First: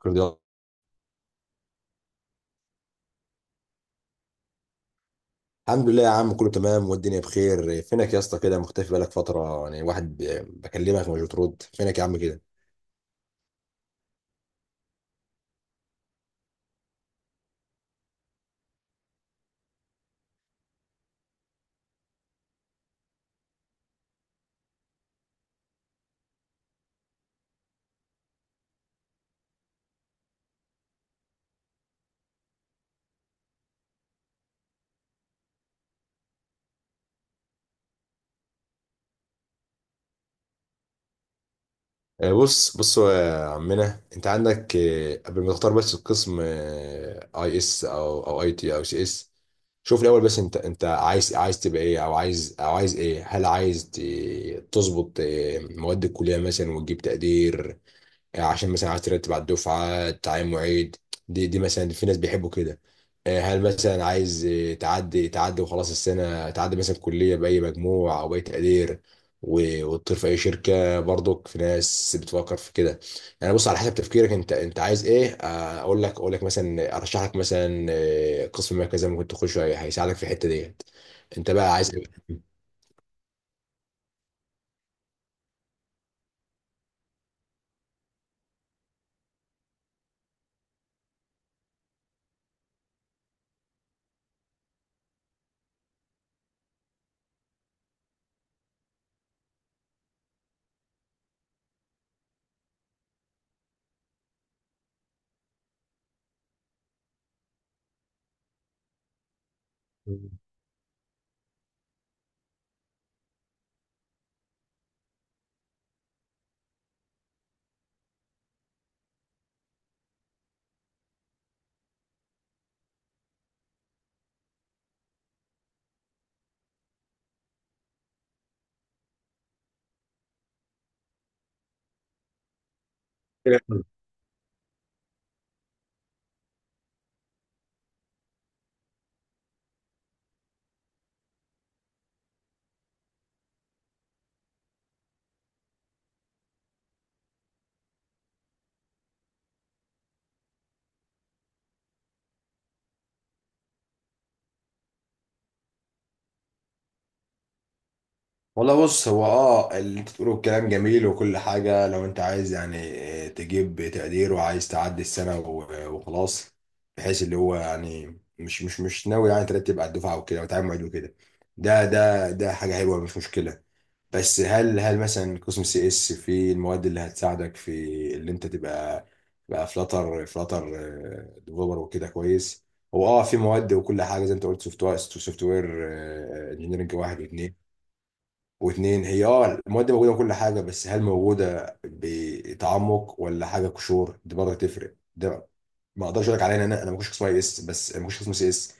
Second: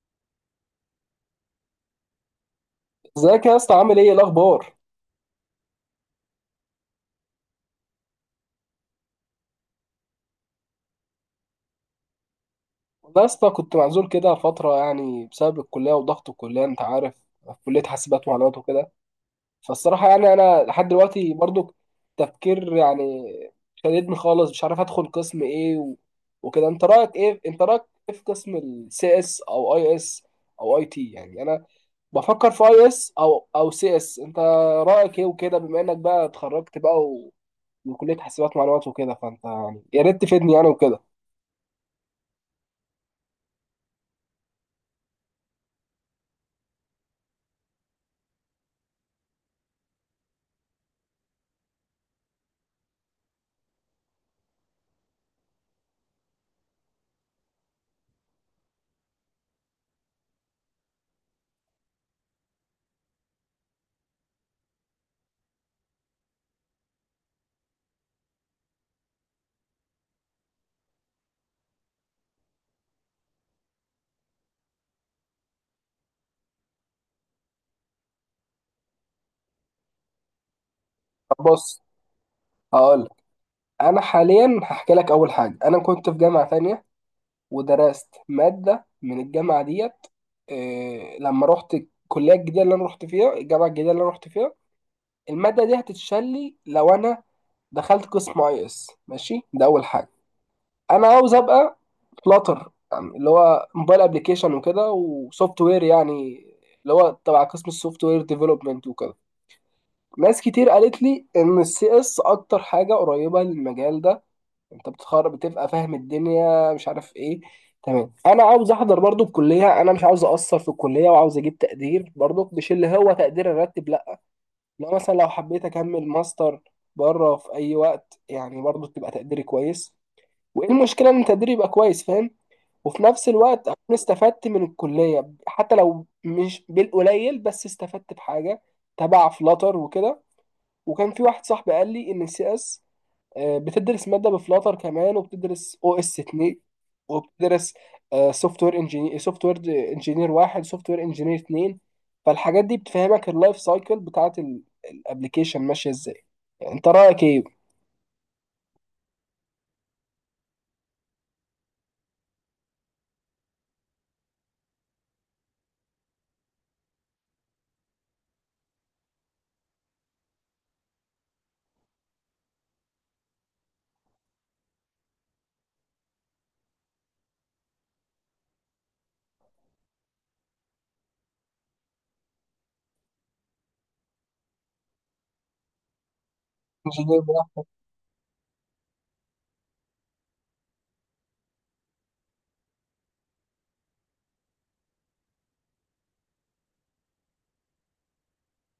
كل ده. ازيك يا اسطى، عامل ايه؟ إيه الاخبار؟ الحمد لله يا عم، كله تمام والدنيا بخير. فينك يا اسطى كده؟ مختفي بقالك فترة يعني، واحد بكلمك مش بترد. فينك يا عم كده؟ والله يا اسطى كنت معزول كده فتره، يعني بسبب الكليه وضغط الكليه، انت عارف. في كليه حاسبات ومعلومات وكده. فالصراحه يعني انا لحد دلوقتي برضو تفكير، يعني شددني خالص، مش عارف ادخل قسم ايه وكده. انت رايك ايه في قسم السي اس او اي اس او اي تي؟ يعني انا بفكر في اي اس او سي اس، انت رايك ايه وكده، بما انك بقى اتخرجت بقى من كليه حاسبات ومعلومات وكده، فانت يعني يا ريت تفيدني يعني وكده. بص بص يا عمنا، انت عندك قبل ما تختار بس القسم اي اس او اي تي او سي اس، شوف الاول بس انت عايز تبقى ايه، او عايز ايه. هل عايز تظبط مواد الكلية مثلا وتجيب تقدير عشان مثلا عايز ترتب على الدفعه تعين معيد؟ دي مثلا في ناس بيحبوا كده. هل مثلا عايز تعدي وخلاص السنه، تعدي مثلا كليه باي مجموع او باي تقدير، وتطير في اي شركه؟ برضك في ناس بتفكر في كده. يعني بص، على حسب تفكيرك انت عايز ايه. اقول لك مثلا ارشح لك مثلا قسم ما كذا ممكن تخشه، هيساعدك في الحته ديت. طب انت بقى بص، عايز ايه؟ هقول لك. انا حاليا هحكي لك. اول حاجه، انا كنت في جامعه تانية ودرست ماده من الجامعه ديت. إيه، لما رحت الكليه الجديده اللي انا رحت فيها، الجامعه الجديده اللي انا رحت فيها، الماده دي هتتشال لي لو انا دخلت قسم اي اس. ماشي، ده اول حاجه. انا عاوز ابقى فلاتر، يعني اللي هو موبايل ابلكيشن وكده، وسوفت وير يعني اللي هو تبع قسم السوفت وير ديفلوبمنت وكده. ناس كتير قالت لي ان السي اس اكتر حاجه قريبه للمجال ده. انت بتتخرج، بتبقى فاهم الدنيا مش عارف ايه، تمام. انا عاوز احضر برضو الكليه، انا مش عاوز اقصر في الكليه، وعاوز اجيب تقدير برضو، مش اللي هو تقدير الراتب، لا. لا مثلا، لو حبيت اكمل ماستر بره في اي وقت، يعني برضو تبقى تقديري كويس. وايه المشكله ان تقديري يبقى كويس، فاهم. وفي نفس الوقت اكون استفدت من الكليه، حتى لو مش بالقليل بس استفدت بحاجه تبع فلاتر وكده. وكان في واحد صاحبي قال لي ان السي اس بتدرس ماده بفلاتر كمان، وبتدرس او اس 2، وبتدرس سوفت وير انجينير، سوفت وير انجينير واحد، سوفت وير انجينير اتنين. فالحاجات دي بتفهمك اللايف سايكل بتاعت الابلكيشن ماشيه ازاي. يعني انت رايك ايه؟ والله بص، هو اللي انت بتقوله الكلام جميل وكل حاجة. لو انت عايز يعني تجيب تقدير وعايز تعدي السنة وخلاص، بحيث اللي هو يعني مش ناوي يعني ترتب على الدفعة وكده وتعامل معيد وكده، ده حاجة حلوة مش مشكلة. بس هل مثلا قسم سي اس في المواد اللي هتساعدك في اللي انت تبقى بقى فلاتر ديفلوبر وكده كويس؟ هو في مواد وكل حاجه زي انت قلت، سوفت وير انجينيرنج انجينير واحد ده. واتنين، هي المواد دي موجودة وكل حاجة، بس هل موجودة بتعمق ولا حاجة قشور؟ دي برضه تفرق. ده ما اقدرش اقول لك عليها، لأن انا ما كنتش قسم اي اس، بس ما كنتش قسم سي اس.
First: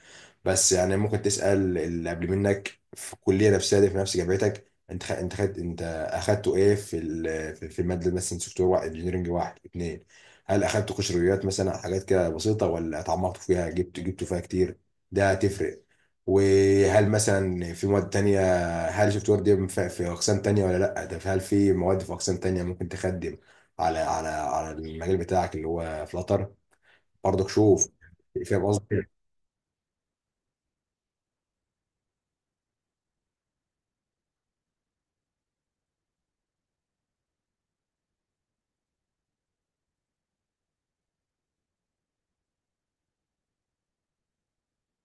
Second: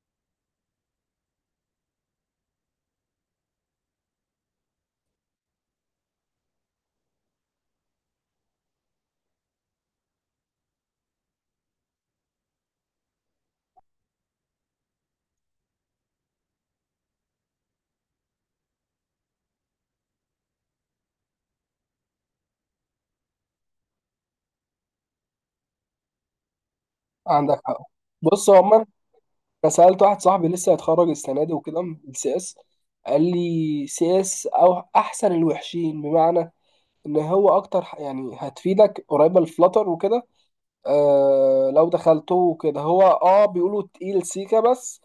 بس يعني ممكن تسأل اللي قبل منك في الكلية نفسها دي، في نفس جامعتك. انت خ... انت خدت انت اخدته ايه في في المادة، مثلا سوفت وير واحد انجينيرنج واحد اتنين؟ هل اخدت قشريات، مثلا حاجات كده بسيطة، ولا اتعمقت فيها، جبتوا فيها كتير؟ ده هتفرق. وهل مثلا في مواد تانية، هل شفت وردي في اقسام تانية ولا لا؟ هل في مواد في اقسام تانية ممكن تخدم على المجال بتاعك اللي هو فلاتر؟ برضك عندك حق. شوف، بص، هو فاهم عموما، قصدي. انا سالت واحد صاحبي لسه هيتخرج السنه دي وكده من السي اس، قال لي سي اس او احسن الوحشين، بمعنى ان هو اكتر يعني هتفيدك قريبه للفلاتر وكده. لو دخلته كده، هو بيقولوا تقيل سيكا، بس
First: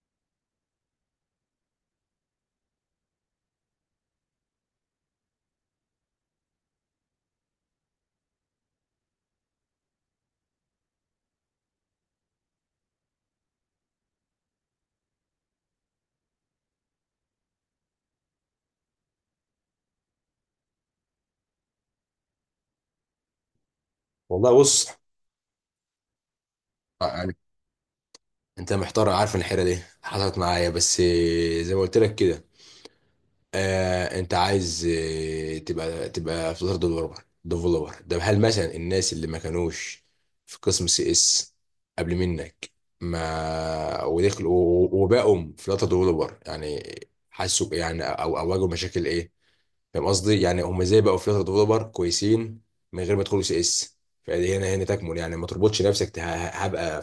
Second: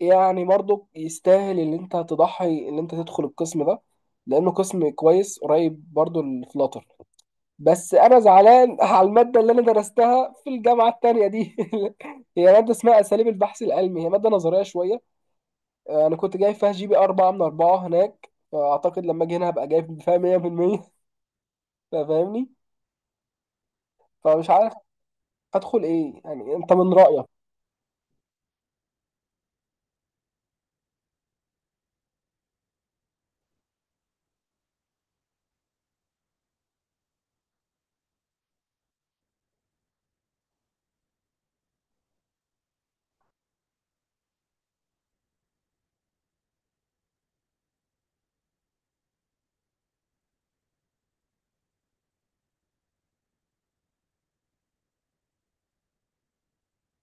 يعني برضو يستاهل اللي انت تضحي، اللي انت تدخل القسم ده، لانه قسم كويس قريب برضو الفلاتر. بس انا زعلان على الماده اللي انا درستها في الجامعه التانية دي. هي ماده اسمها اساليب البحث العلمي، هي ماده نظريه شويه. انا كنت جايب فيها جي بي 4 من 4 هناك، فاعتقد لما اجي هنا هبقى جايب فيها 100%. فاهمني. فمش والله عارف بص، ادخل ايه يعني، انت من رايك؟ يعني انت محتار، عارف إن الحيره دي حصلت معايا، بس زي ما قلت لك كده، انت عايز تبقى فلاتر ديفلوبر. ده هل مثلا الناس اللي ما كانوش في قسم سي اس قبل منك، ما ودخلوا وبقوا فلاتر ديفلوبر، يعني حسوا بإيه يعني، او او واجهوا مشاكل ايه؟ فاهم قصدي؟ يعني هم ازاي بقوا فلاتر ديفلوبر كويسين من غير ما يدخلوا سي اس؟ فدي هنا، تكمن يعني. ما تربطش نفسك. هبقى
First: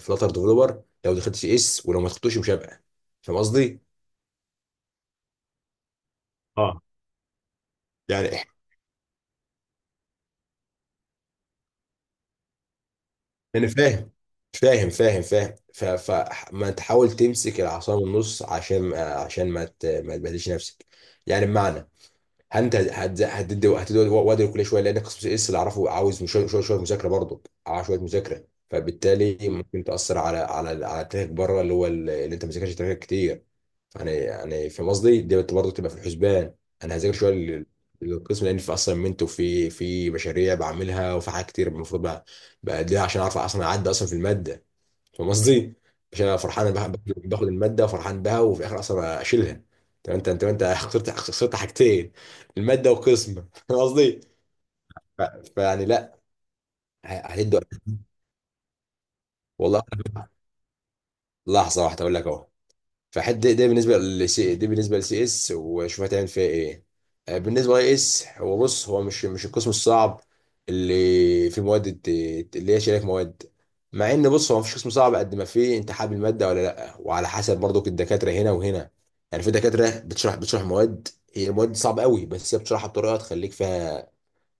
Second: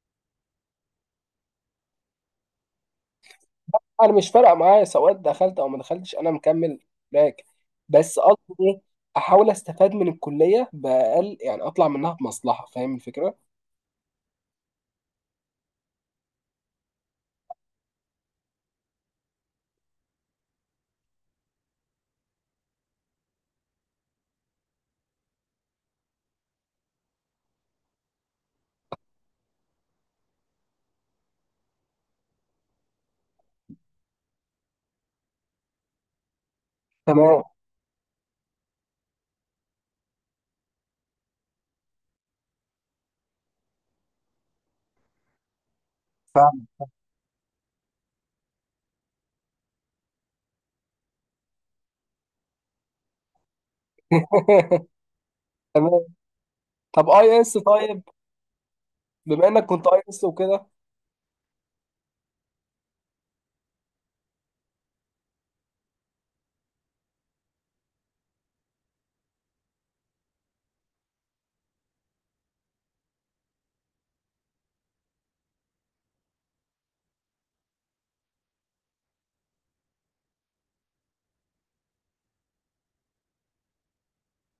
فلاتر ديفلوبر لو دخلت سي اس، ولو ما دخلتوش مش هبقى، فاهم قصدي؟ انا مش فارقه معايا سواء دخلت او ما دخلتش، انا مكمل اه باك. بس يعني قصدي ايه، احاول استفاد من الكليه باقل، يعني اطلع منها بمصلحه، فاهم الفكره؟ انا فاهم. فما تحاول تمسك العصا من النص، عشان ما تبهدلش نفسك. يعني بمعنى، انت هتدي وقت كل شويه، لان قسم اس اللي اعرفه عاوز، شويه شويه مذاكره برضه، عاوز شويه مذاكره. فبالتالي ممكن تاثر على تاريخك بره، اللي هو اللي انت ما ذاكرتش تاريخك كتير يعني. يعني فاهم قصدي؟ دي برضه تبقى في الحسبان. انا هذاكر شويه، تمام. للقسم، لان في اصلا منتو في مشاريع بعملها، وفي حاجات كتير المفروض بقى بأديها عشان اعرف اصلا اعدي اصلا في الماده. فاهم قصدي؟ عشان انا فرحان فاهم. أنا باخد الماده وفرحان بها، وفي الاخر اصلا اشيلها. طب انت خسرت حاجتين، الماده والقسم. فاهم قصدي؟ ف- فيعني تمام. لا. طب ه- اي اس هتدوا. طيب؟ بما انك والله كنت اي اس وكده. لحظه واحده اقول لك اهو. فحد ده، بالنسبه لسي اس، وشوف هتعمل فيها ايه. بالنسبه لاي اس، هو بص، هو مش القسم الصعب اللي في مواد، اللي هي شريك مواد. مع ان بص، هو مفيش قسم صعب، قد ما فيه انت حابب الماده ولا لا، وعلى حسب برضك الدكاتره هنا وهنا. يعني في دكاتره بتشرح مواد هي المواد صعبه قوي، بس هي بتشرحها بطريقه تخليك فيها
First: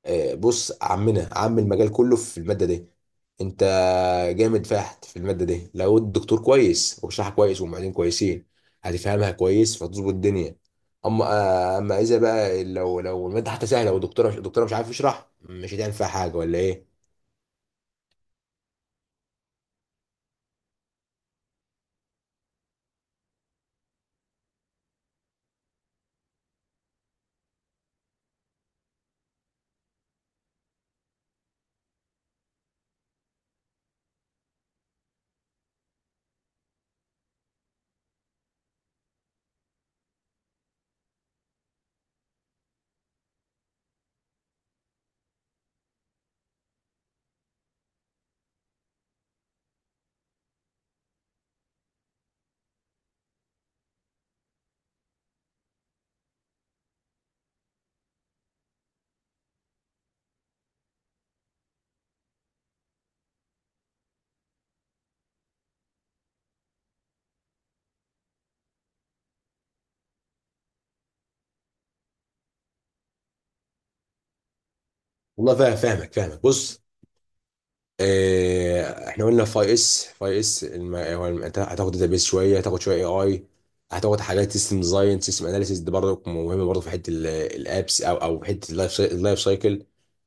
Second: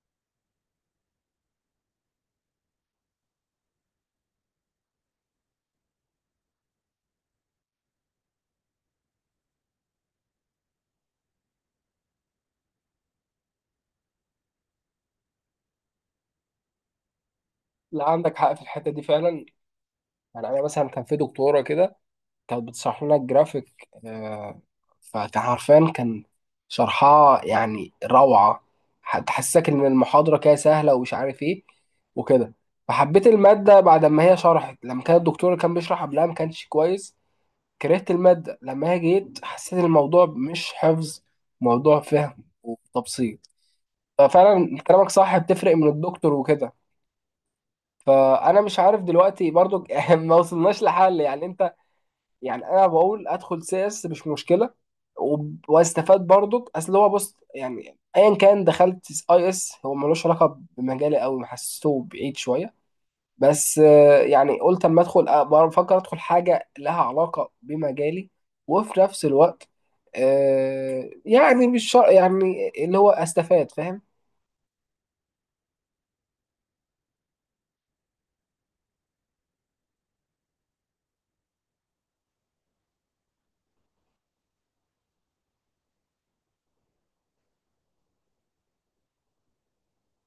بص، عمنا، عم المجال كله في المادة دي. انت جامد فاحت في المادة دي لو الدكتور كويس وبيشرحها كويس والمعيدين كويسين، هتفهمها كويس فتظبط الدنيا. اما اذا بقى، لو المادة حتى سهلة والدكتورة مش الدكتورة مش عارف يشرح، مش هتعمل فيها حاجة ولا ايه. لا، عندك حق في الحته دي فعلا. يعني انا مثلا كان في دكتوره كده، كانت بتشرح لنا الجرافيك، فكان حرفيا شرحها يعني روعة، تحسسك إن المحاضرة كده سهلة ومش عارف إيه وكده. فحبيت المادة بعد ما هي شرحت. لما كان الدكتور اللي كان بيشرح قبلها ما كانش كويس، كرهت المادة. لما هي جيت حسيت الموضوع مش حفظ، موضوع فهم وتبسيط. ففعلا كلامك صح، بتفرق من الدكتور وكده. فأنا مش عارف دلوقتي برضو. ما وصلناش لحل يعني أنت. يعني انا بقول ادخل سيس، مش مشكله. واستفاد برضك، اصل هو بص، يعني ايا كان دخلت اي اس هو ملوش علاقه بمجالي قوي، محسسه بعيد شويه. بس يعني قلت اما ادخل، بفكر ادخل حاجه لها علاقه بمجالي، وفي نفس الوقت يعني مش شرط يعني اللي هو استفاد، فاهم. والله فاهم، فاهمك، بص. احنا قلنا، فاي اس، انت هتاخد داتابيس شويه، هتاخد شويه اي، هتاخد حاجات سيستم ديزاين، سيستم اناليسيس. دي برضه مهمه برضه في حته الابس، او في حته اللايف سايكل.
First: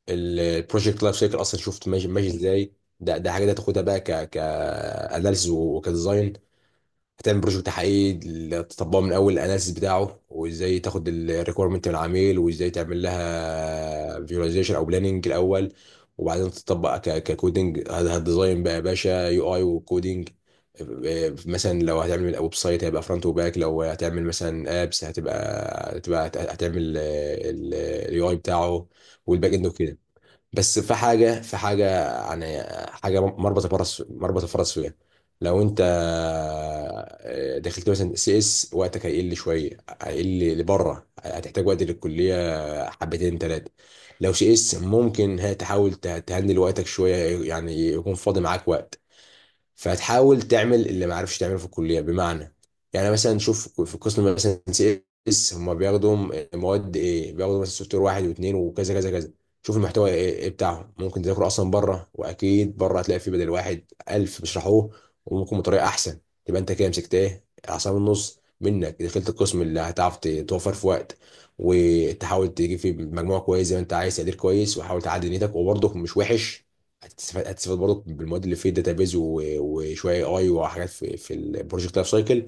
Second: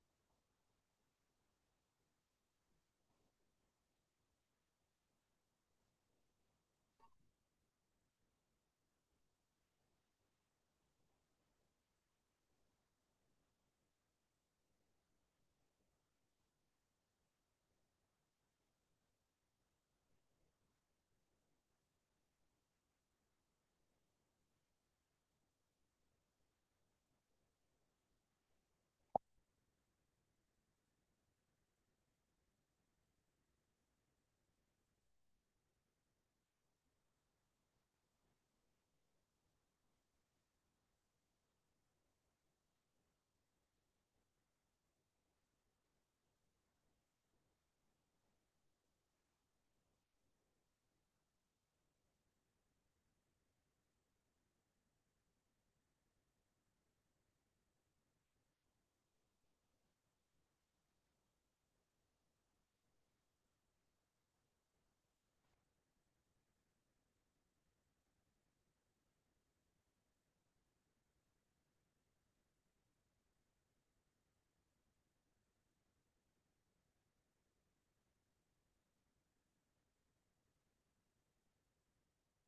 البروجكت لايف سايكل اصلا، شفت ماشي ماشي ازاي؟ ده حاجه ده تاخدها بقى ك اناليسيس وكديزاين. هتعمل بروجكت حقيقي تطبقه من اول الاناليسيس بتاعه، وازاي تاخد الريكويرمنت من العميل، وازاي تعمل لها فيجواليزيشن او بلاننج الاول، وبعدين تطبق ككودنج. هتديزاين بقى يا باشا يو اي، وكودنج. مثلا لو هتعمل ويب سايت هيبقى فرونت وباك. لو هتعمل مثلا ابس، هتبقى هتعمل اليو اي بتاعه والباك اند وكده. بس في حاجة، يعني حاجة، مربط الفرس، مربط الفرس فيها. لو انت دخلت مثلا سي اس، وقتك هيقل شوية، هيقل لبره. هتحتاج وقت للكلية، حبتين تلاتة. لو سي اس ممكن هي تحاول تهندل وقتك شوية، يعني يكون فاضي معاك وقت، فتحاول تعمل اللي ما عرفش تعمله في الكليه. بمعنى، يعني مثلا شوف، في قسم مثلا سي اس، هم بياخدوا مواد ايه؟ بياخدوا مثلا سوفت وير واحد واثنين وكذا كذا كذا. شوف المحتوى ايه بتاعهم، ممكن تذاكره اصلا بره، واكيد بره هتلاقي فيه بدل واحد ألف بيشرحوه، وممكن بطريقه احسن. تبقى انت كده مسكت ايه، اعصاب النص. منك دخلت القسم اللي هتعرف توفر في وقت، وتحاول تجيب فيه مجموع كويس زي ما انت عايز تقدير كويس، وحاول تعدي نيتك. وبرضه مش وحش، هتستفاد برضك بالمواد اللي في الداتابيز، وشويه اي، وحاجات في البروجكت لايف سايكل.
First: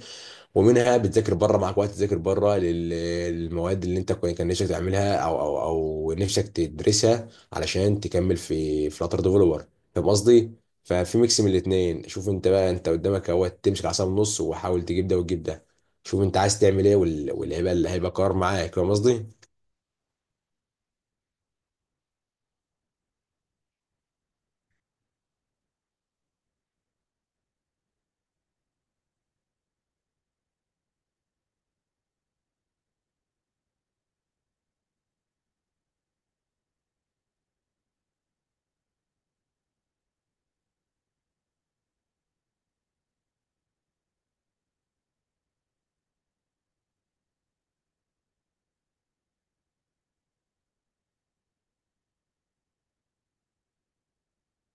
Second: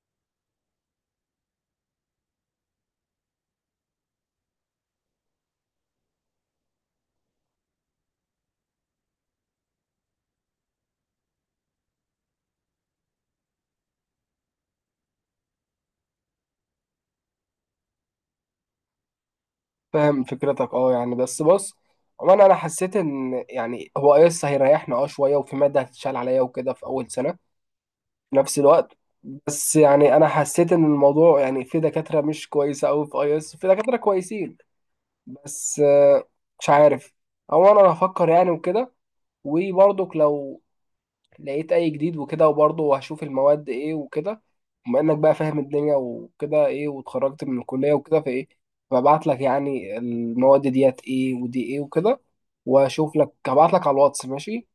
ومنها بتذاكر بره، معاك وقت تذاكر بره للمواد اللي انت كان نفسك تعملها، او نفسك تدرسها علشان تكمل في فلاتر ديفلوبر. فاهم قصدي؟ ففي ميكس من الاثنين، شوف انت بقى. انت قدامك اهو، تمسك العصا من النص وحاول تجيب ده وتجيب ده. شوف انت عايز تعمل ايه، واللي هيبقى، اللي هيبقى قرار معاك. فاهم قصدي؟ فاهم فكرتك، يعني، بس بص. وانا حسيت ان يعني هو اي اس هيريحنا شويه، وفي ماده هتتشال عليا وكده في اول سنه. في نفس الوقت، بس يعني انا حسيت ان الموضوع يعني في دكاتره مش كويسه قوي في اي اس، في دكاتره كويسين، بس مش عارف، او انا هفكر يعني وكده. وبرضك لو لقيت اي جديد وكده، وبرضه هشوف المواد ايه وكده. بما انك بقى فاهم الدنيا وكده، ايه، واتخرجت من الكليه وكده، فايه، ببعت لك يعني المواد ديت ايه ودي ايه وكده، واشوف لك. هبعت لك على الواتس، ماشي؟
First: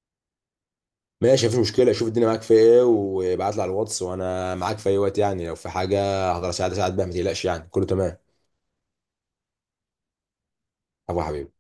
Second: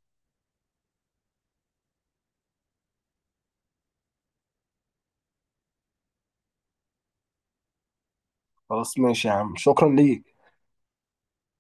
ماشي، مفيش مشكله. شوف الدنيا معاك في ايه وابعت لي على الواتس، وانا معاك في اي وقت يعني. لو في حاجه هقدر اساعد، اساعد بيها. ما تقلقش يعني، كله تمام. خلاص ماشي يا عم، شكرا ليك. عفو يا حبيبي.